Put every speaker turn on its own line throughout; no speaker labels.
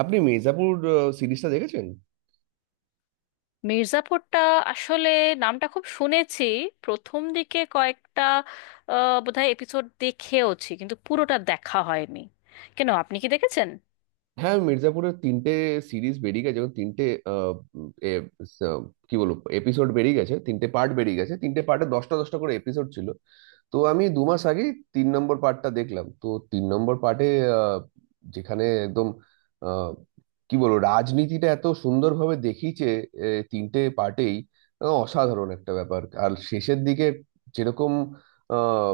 আপনি মির্জাপুর সিরিজটা দেখেছেন?
মির্জাপুরটা আসলে নামটা খুব শুনেছি। প্রথম দিকে কয়েকটা বোধহয় এপিসোড দেখেওছি, কিন্তু পুরোটা দেখা হয়নি। কেন, আপনি কি দেখেছেন?
হ্যাঁ, মির্জাপুরের তিনটে সিরিজ বেরিয়ে গেছে এবং তিনটে আহ, উম, এ, স, কি বলবো এপিসোড বেরিয়ে গেছে, তিনটে পার্ট বেরিয়ে গেছে, তিনটে পার্টে 10টা 10টা করে এপিসোড ছিল। তো আমি 2 মাস আগে 3 নম্বর পার্টটা দেখলাম। তো 3 নম্বর পার্টে যেখানে একদম আহ, কি বলবো, রাজনীতিটা এত সুন্দরভাবে দেখিয়েছে, এ, তিনটে পার্টেই অসাধারণ একটা ব্যাপার। আর শেষের দিকে যেরকম আহ,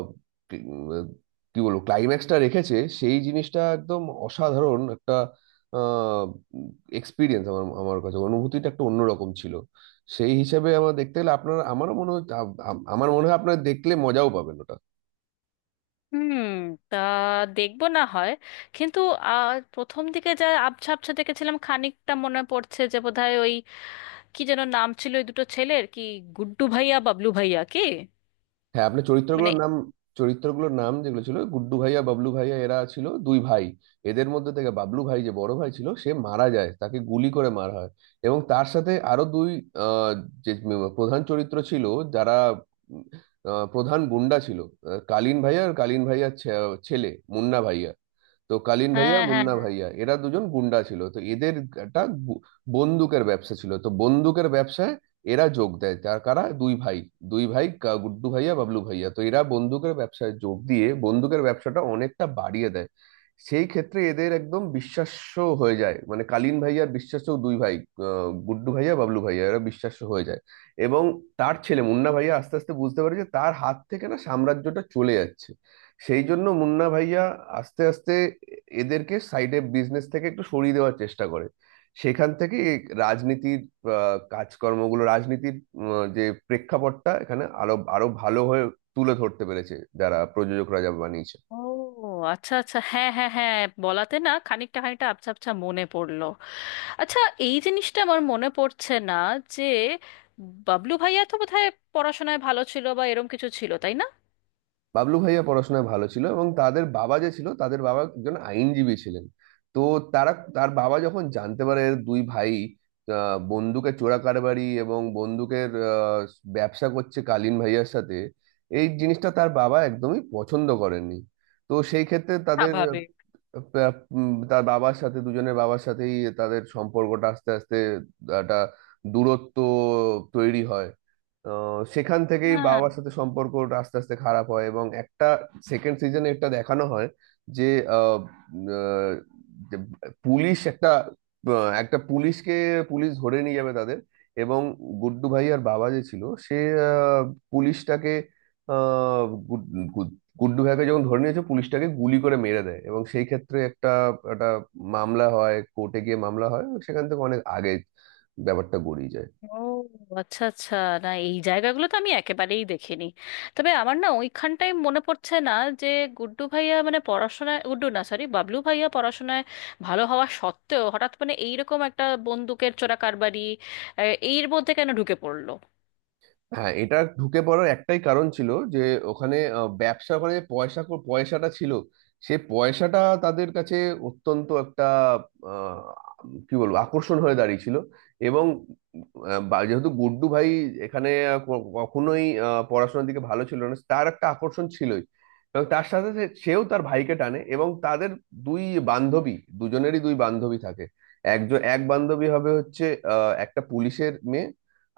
কি উম, কি বলবো ক্লাইম্যাক্সটা রেখেছে সেই জিনিসটা একদম অসাধারণ একটা এক্সপিরিয়েন্স। আমার আমার কাছে অনুভূতিটা একটা অন্যরকম ছিল। সেই হিসাবে আমার দেখতে গেলে আপনার আমারও মনে হয় আমার মনে হয় আপনার দেখলে মজাও পাবেন ওটা।
হুম। তা দেখবো না হয়, কিন্তু প্রথম দিকে যা আবছা আবছা দেখেছিলাম খানিকটা মনে পড়ছে যে বোধহয় ওই কি যেন নাম ছিল ওই দুটো ছেলের, কি গুড্ডু ভাইয়া বাবলু ভাইয়া কি?
হ্যাঁ আপনার
মানে,
চরিত্রগুলোর নাম, যেগুলো ছিল গুড্ডু ভাইয়া বাবলু ভাইয়া, এরা ছিল দুই ভাই। এদের মধ্যে থেকে বাবলু ভাই, যে বড় ভাই ছিল, সে মারা যায়, তাকে গুলি করে মারা হয়। এবং তার সাথে আরো দুই আহ, যে প্রধান চরিত্র ছিল, যারা উম, প্রধান গুন্ডা ছিল, কালীন ভাইয়া আর কালীন ভাইয়ার ছেলে মুন্না ভাইয়া। তো কালীন ভাইয়া আর
হ্যাঁ হ্যাঁ
মুন্না
হ্যাঁ।
ভাইয়া, এরা দুজন গুন্ডা ছিল, তো এদের একটা বন্দুকের ব্যবসা ছিল। তো বন্দুকের ব্যবসায় এরা যোগ দেয়, তার কারা দুই ভাই, দুই ভাই গুড্ডু ভাইয়া বাবলু ভাইয়া। তো এরা বন্দুকের ব্যবসায় যোগ দিয়ে বন্দুকের ব্যবসাটা অনেকটা বাড়িয়ে দেয়। সেই ক্ষেত্রে এদের একদম বিশ্বাস্য হয়ে যায়, মানে কালীন ভাইয়ার বিশ্বাস্য দুই ভাই গুড্ডু ভাইয়া বাবলু ভাইয়া, এরা বিশ্বাস্য হয়ে যায়। এবং তার ছেলে মুন্না ভাইয়া আস্তে আস্তে বুঝতে পারে যে তার হাত থেকে না সাম্রাজ্যটা চলে যাচ্ছে। সেই জন্য মুন্না ভাইয়া আস্তে আস্তে এদেরকে সাইডে, বিজনেস থেকে একটু সরিয়ে দেওয়ার চেষ্টা করে। সেখান থেকে এই রাজনীতির কাজকর্মগুলো, রাজনীতির যে প্রেক্ষাপটটা, এখানে আরো আরো ভালো হয়ে তুলে ধরতে পেরেছে যারা প্রযোজকরা, যা বানিয়েছে।
ও আচ্ছা আচ্ছা, হ্যাঁ হ্যাঁ হ্যাঁ। বলাতে না খানিকটা খানিকটা আবছা আবছা মনে পড়লো। আচ্ছা, এই জিনিসটা আমার মনে পড়ছে না যে বাবলু ভাইয়া তো বোধহয় পড়াশোনায় ভালো ছিল বা এরম কিছু ছিল, তাই না?
বাবলু ভাইয়া পড়াশোনায় ভালো ছিল এবং তাদের বাবা যে ছিল, তাদের বাবা একজন আইনজীবী ছিলেন। তো তারা তার বাবা যখন জানতে পারে এর দুই ভাই বন্দুকের চোরা কারবারি এবং বন্দুকের ব্যবসা করছে কালীন ভাইয়ার সাথে, এই জিনিসটা তার বাবা একদমই পছন্দ করেননি। তো সেই ক্ষেত্রে তাদের
স্বাভাবিক।
তার বাবার সাথে, দুজনের বাবার সাথেই তাদের সম্পর্কটা আস্তে আস্তে একটা দূরত্ব তৈরি হয়। সেখান থেকেই
হ্যাঁ।
বাবার সাথে সম্পর্কটা আস্তে আস্তে খারাপ হয়, এবং একটা সেকেন্ড সিজনে একটা দেখানো হয়, যে আহ, উম, আহ, যে পুলিশ একটা একটা পুলিশকে, পুলিশ ধরে নিয়ে যাবে তাদের। এবং গুড্ডু ভাই আর বাবা যে ছিল সে আহ, পুলিশটাকে আহ, গুড- গুড- গুড্ডু ভাইকে যখন ধরে নিয়েছে, পুলিশটাকে গুলি করে মেরে দেয়। এবং সেই ক্ষেত্রে একটা একটা মামলা হয়, কোর্টে গিয়ে মামলা হয়, সেখান থেকে অনেক আগে ব্যাপারটা গড়িয়ে যায়।
ও আচ্ছা আচ্ছা, না এই জায়গাগুলো তো আমি একেবারেই দেখিনি। তবে আমার না ওইখানটাই মনে পড়ছে না যে গুড্ডু ভাইয়া মানে পড়াশোনায়, গুড্ডু না সরি বাবলু ভাইয়া পড়াশোনায় ভালো হওয়া সত্ত্বেও হঠাৎ মানে এইরকম একটা বন্দুকের চোরাকারবারি আহ, এর মধ্যে কেন ঢুকে পড়লো?
হ্যাঁ, এটা ঢুকে পড়ার একটাই কারণ ছিল, যে ওখানে ব্যবসা করে যে পয়সা পয়সাটা ছিল, সে পয়সাটা তাদের কাছে অত্যন্ত একটা আহ, কি বলবো আকর্ষণ হয়ে দাঁড়িয়েছিল। এবং যেহেতু গুড্ডু ভাই এখানে কখনোই পড়াশোনার দিকে ভালো ছিল না, তার একটা আকর্ষণ ছিলই। এবং তার সাথে সেও তার ভাইকে টানে। এবং তাদের দুই বান্ধবী, দুজনেরই দুই বান্ধবী থাকে। একজন এক বান্ধবী হবে, হচ্ছে একটা পুলিশের মেয়ে।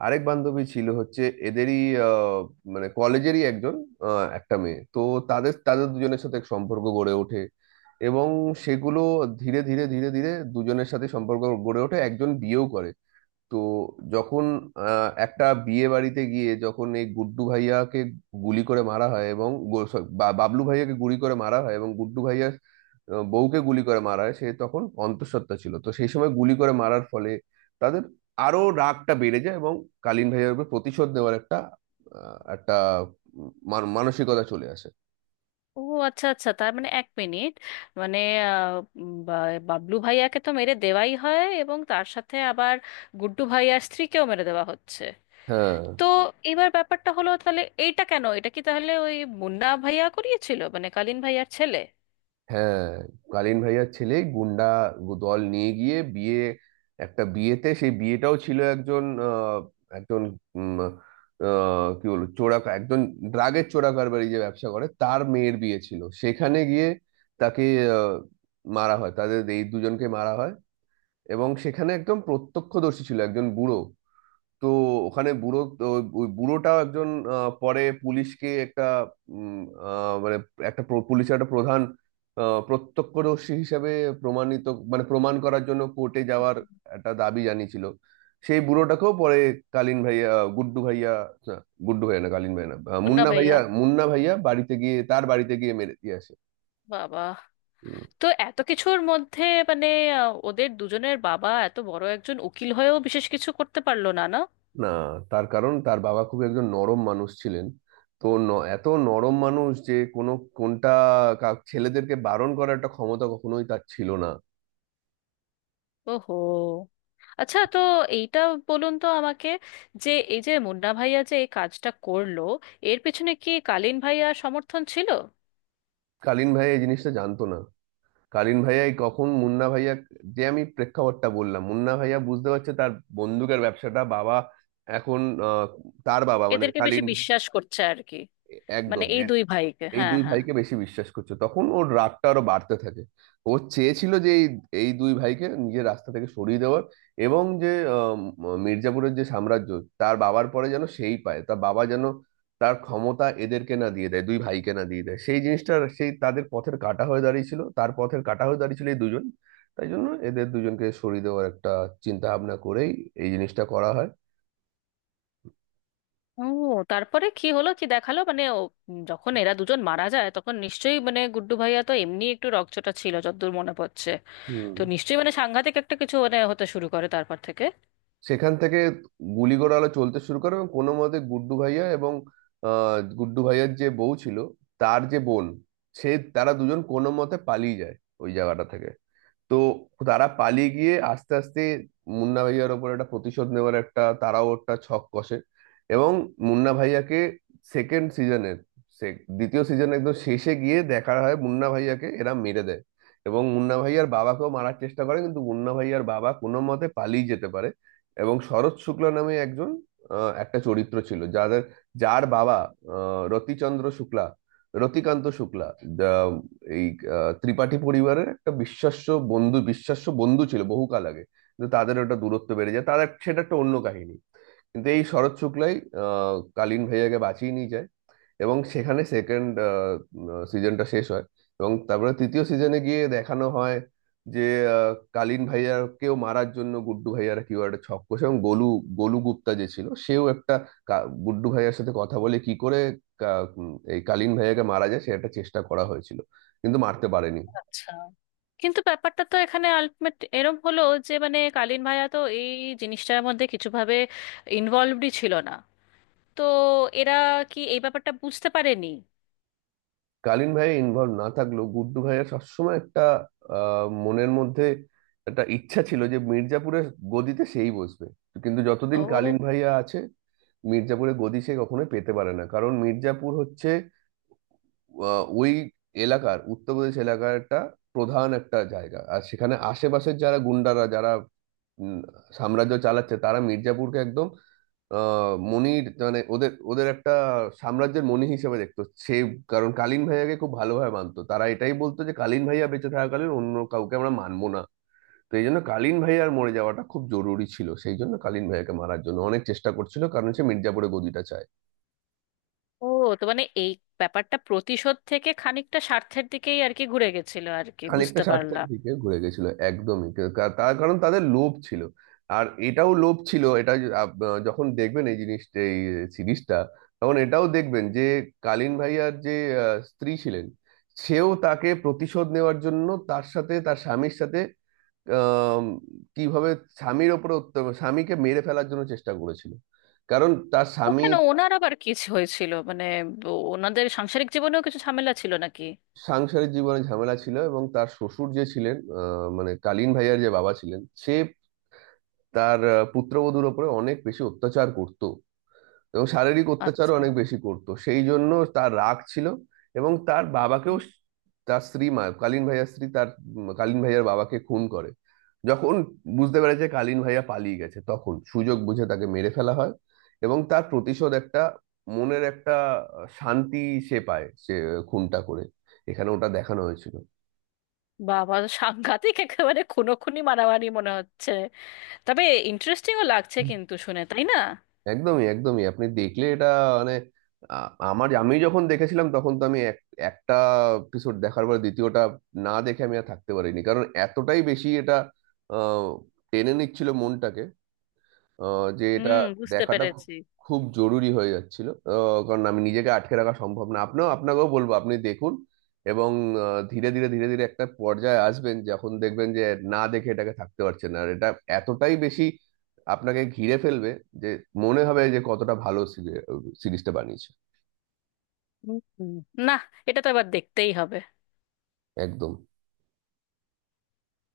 আরেক বান্ধবী ছিল, হচ্ছে এদেরই আহ, মানে কলেজেরই একজন একটা মেয়ে। তো তাদের তাদের দুজনের সাথে এক সম্পর্ক গড়ে ওঠে। এবং সেগুলো ধীরে ধীরে দুজনের সাথে সম্পর্ক গড়ে ওঠে, একজন বিয়েও করে। তো যখন একটা বিয়ে বাড়িতে গিয়ে, যখন এই গুড্ডু ভাইয়াকে গুলি করে মারা হয়, এবং বাবলু ভাইয়াকে গুলি করে মারা হয়, এবং গুড্ডু ভাইয়া বউকে গুলি করে মারা হয়, সে তখন অন্তঃসত্ত্বা ছিল, তো সেই সময় গুলি করে মারার ফলে তাদের আরো রাগটা বেড়ে যায়। এবং কালীন ভাইয়ার উপর প্রতিশোধ নেওয়ার একটা আহ, একটা উম, মান- মানসিকতা চলে আসে।
ও আচ্ছা আচ্ছা, তার মানে এক মিনিট, মানে আহ, বাবলু ভাইয়াকে তো মেরে দেওয়াই হয় এবং তার সাথে আবার গুড্ডু ভাইয়ার স্ত্রীকেও মেরে দেওয়া হচ্ছে।
হ্যাঁ,
তো এবার ব্যাপারটা হলো, তাহলে এইটা কেন? এটা কি তাহলে ওই মুন্না ভাইয়া করিয়েছিল, মানে কালীন ভাইয়ার ছেলে?
হ্যাঁ, কালীন ভাইয়ার ছেলে গুন্ডা দল নিয়ে গিয়ে বিয়ে, একটা বিয়েতে, সেই বিয়েটাও ছিল একজন একজন উম, কি বলবো চোরা, একজন ড্রাগের চোরা কারবারি, যে ব্যবসা করে তার মেয়ের বিয়ে ছিল। সেখানে গিয়ে তাকে আহ, মারা হয়, তাদের এই দুজনকে মারা হয়। এবং সেখানে একদম প্রত্যক্ষদর্শী ছিল একজন বুড়ো। তো ওখানে বুড়ো তো, ওই বুড়োটাও একজন পরে পুলিশকে একটা উম, মানে একটা পুলিশের একটা প্রধান প্রত্যক্ষদর্শী হিসেবে প্রমাণিত, মানে প্রমাণ করার জন্য কোর্টে যাওয়ার একটা দাবি জানিয়েছিল। সেই বুড়োটাকেও পরে কালীন ভাইয়া, গুড্ডু ভাইয়া, না, গুড্ডু ভাইয়া না, কালীন ভাইয়া না, আহ,
মুন্না
মুন্না
ভাইয়া।
ভাইয়া মুন্না ভাইয়া বাড়িতে গিয়ে, তার বাড়িতে গিয়ে মেরে দিয়ে আসে।
বাবা, তো এত কিছুর মধ্যে মানে ওদের দুজনের বাবা এত বড় একজন উকিল হয়েও বিশেষ কিছু করতে পারলো না, না?
না, তার কারণ তার বাবা খুব একজন নরম মানুষ ছিলেন। তো এত নরম মানুষ যে কোনো, কোনটা, ছেলেদেরকে বারণ করার একটা ক্ষমতা কখনোই তার ছিল না।
ওহো, আচ্ছা। তো এইটা বলুন তো আমাকে, যে এই যে মুন্না ভাইয়া যে এই কাজটা করলো, এর পেছনে কি কালীন ভাইয়ার সমর্থন ছিল?
কালীন ভাইয়া এই জিনিসটা জানতো না। কালীন ভাইয়াই কখন মুন্না ভাইয়া, যে আমি প্রেক্ষাপটটা বললাম, মুন্না ভাইয়া বুঝতে পারছে তার বন্দুকের ব্যবসাটা বাবা এখন, আহ, তার বাবা, মানে
এদেরকে বেশি
কালীন,
বিশ্বাস করছে আর কি, মানে
একদম
এই দুই ভাইকে,
এই
হ্যাঁ
দুই
হ্যাঁ।
ভাইকে বেশি বিশ্বাস করছে, তখন ওর রাগটা আরো বাড়তে থাকে। ও চেয়েছিল যে এই, এই দুই ভাইকে নিজের রাস্তা থেকে সরিয়ে দেওয়ার, এবং যে মির্জাপুরের যে সাম্রাজ্য, তার বাবার পরে যেন সেই পায়, তার বাবা যেন তার ক্ষমতা এদেরকে না দিয়ে দেয়, দুই ভাইকে না দিয়ে দেয়। সেই জিনিসটা সেই তাদের পথের কাঁটা হয়ে দাঁড়িয়েছিল, তার পথের কাঁটা হয়ে দাঁড়িয়েছিল এই দুজন। তাই জন্য এদের দুজনকে সরিয়ে দেওয়ার একটা চিন্তা ভাবনা করেই এই জিনিসটা করা হয়।
ও, তারপরে কি হলো কি দেখালো মানে? ও যখন এরা দুজন মারা যায় তখন নিশ্চয়ই মানে গুড্ডু ভাইয়া তো এমনি একটু রকচটা ছিল যতদূর মনে পড়ছে।
হুম,
তো নিশ্চয়ই মানে সাংঘাতিক একটা কিছু মানে হতে শুরু করে তারপর থেকে।
সেখান থেকে গুলিগোড়া আলো চলতে শুরু করে। এবং কোনো মতে গুড্ডু ভাইয়া এবং গুড্ডু ভাইয়ার যে বউ ছিল, তার যে বোন, সে, তারা দুজন কোনো মতে পালিয়ে যায় ওই জায়গাটা থেকে। তো তারা পালিয়ে গিয়ে আস্তে আস্তে মুন্না ভাইয়ার ওপর একটা প্রতিশোধ নেওয়ার একটা, তারাও একটা ছক কষে, এবং মুন্না ভাইয়াকে সেকেন্ড সিজনের, দ্বিতীয় সিজন একদম শেষে গিয়ে দেখা হয় মুন্না ভাইয়াকে এরা মেরে দেয়। এবং মুন্না ভাইয়ার বাবাকেও মারার চেষ্টা করে, কিন্তু মুন্না ভাইয়ার বাবা কোনো মতে পালিয়ে যেতে পারে। এবং শরৎ শুক্লা নামে একজন, একটা চরিত্র ছিল যাদের, যার বাবা আহ, রতিচন্দ্র শুক্লা রতিকান্ত শুক্লা, এই ত্রিপাঠী পরিবারের একটা বিশ্বাস্য বন্ধু, বিশ্বাস্য বন্ধু ছিল বহুকাল আগে। কিন্তু তাদের ওটা দূরত্ব বেড়ে যায় তাদের, সেটা একটা অন্য কাহিনী। কিন্তু এই শরৎ শুক্লাই কালীন ভাইয়াকে বাঁচিয়ে নিয়ে যায়, এবং সেখানে সেকেন্ড সিজনটা শেষ হয়। এবং তারপরে তৃতীয় সিজনে গিয়ে দেখানো হয় যে আহ, কালীন ভাইয়াকেও মারার জন্য গুড্ডু ভাইয়ারা কিউ একটা ছক কষে, এবং গোলু, গোলু গুপ্তা যে ছিল, সেও একটা গুড্ডু ভাইয়ার সাথে কথা বলে কি করে এই কালীন ভাইয়াকে মারা যায়, সে একটা চেষ্টা করা হয়েছিল কিন্তু মারতে পারেনি।
আচ্ছা, কিন্তু ব্যাপারটা তো এখানে আলটিমেট এরম হলো, যে মানে কালীন ভাইয়া তো এই জিনিসটার মধ্যে কিছুভাবে ইনভলভডই ছিল না। তো এরা কি এই ব্যাপারটা বুঝতে পারেনি?
কালীন ভাইয়া ইনভলভ না থাকলেও গুড্ডু ভাইয়ার সবসময় একটা মনের মধ্যে একটা ইচ্ছা ছিল যে মির্জাপুরের গদিতে সেই বসবে, কিন্তু যতদিন কালীন
ও।
ভাইয়া আছে, মির্জাপুরে গদি সে কখনোই পেতে পারে না। কারণ মির্জাপুর হচ্ছে ওই এলাকার, উত্তরপ্রদেশ এলাকার একটা প্রধান একটা জায়গা। আর সেখানে আশেপাশের যারা গুন্ডারা, যারা উম, সাম্রাজ্য চালাচ্ছে, তারা মির্জাপুরকে একদম আহ মনির মানে ওদের ওদের একটা সাম্রাজ্যের মনি হিসেবে দেখতো সে। কারণ কালীন ভাইয়াকে খুব ভালোভাবে মানতো তারা, এটাই বলতো যে কালীন ভাইয়া বেঁচে থাকাকালীন অন্য কাউকে আমরা মানবো না। তো এই জন্য কালীন ভাইয়ার মরে যাওয়াটা খুব জরুরি ছিল, সেই জন্য কালীন ভাইয়াকে মারার জন্য অনেক চেষ্টা করছিল, কারণ সে মির্জাপুরে গদিটা চায়।
ও তো মানে এই ব্যাপারটা প্রতিশোধ থেকে খানিকটা স্বার্থের দিকেই আর কি ঘুরে গেছিল আর কি,
খানিকটা
বুঝতে
স্বার্থের
পারলাম।
দিকে ঘুরে গেছিল একদমই, তার কারণ তাদের লোভ ছিল। আর এটাও লোভ ছিল, এটা যখন দেখবেন এই জিনিসটা, এই সিরিজটা, তখন এটাও দেখবেন যে কালীন ভাইয়ার যে স্ত্রী ছিলেন, সেও তাকে প্রতিশোধ নেওয়ার জন্য তার সাথে, তার স্বামীর সাথে আম, কিভাবে স্বামীর ওপরে স্বামীকে মেরে ফেলার জন্য চেষ্টা করেছিল। কারণ তার স্বামী
ওখানে ওনার আবার কি হয়েছিল মানে? ওনাদের সাংসারিক জীবনেও কিছু ঝামেলা ছিল নাকি?
সাংসারিক জীবনে ঝামেলা ছিল, এবং তার শ্বশুর যে ছিলেন, মানে কালীন ভাইয়ার যে বাবা ছিলেন, সে তার পুত্রবধূর উপরে অনেক বেশি অত্যাচার করত, এবং শারীরিক অত্যাচারও
আচ্ছা।
অনেক বেশি করত। সেই জন্য তার রাগ ছিল। এবং তার বাবাকেও তার স্ত্রী মা, কালীন ভাইয়ার স্ত্রী তার কালীন ভাইয়ার বাবাকে খুন করে। যখন বুঝতে পেরেছে কালীন ভাইয়া পালিয়ে গেছে, তখন সুযোগ বুঝে তাকে মেরে ফেলা হয়। এবং তার প্রতিশোধ একটা মনের একটা শান্তি সে পায়, সে খুনটা করে, এখানে ওটা দেখানো হয়েছিল।
বাবা, সাংঘাতিক একেবারে খুনোখুনি মারামারি মনে হচ্ছে। তবে ইন্টারেস্টিংও লাগছে কিন্তু শুনে, তাই না?
একদমই, একদমই, আপনি দেখলে এটা, মানে আ- আমার, আমি যখন দেখেছিলাম তখন তো আমি একটা এপিসোড দেখার পর দ্বিতীয়টা না দেখে আমি আর থাকতে পারিনি। কারণ এতটাই বেশি এটা আহ, টেনে নিচ্ছিল মনটাকে, যে এটা
হুম, বুঝতে
দেখাটা খুব
পেরেছি।
খুব জরুরি হয়ে যাচ্ছিল। কারণ আমি নিজেকে আটকে রাখা সম্ভব না, আপনিও, আপনাকেও বলবো আপনি দেখুন। এবং ধীরে ধীরে একটা পর্যায়ে আসবেন, যখন দেখবেন যে না দেখে এটাকে থাকতে পারছেন না। আর এটা এতটাই বেশি আপনাকে ঘিরে ফেলবে, যে মনে হবে যে কতটা ভালো সিরিজটা বানিয়েছে।
হুম। হুম। না, এটা তো এবার দেখতেই হবে।
একদম।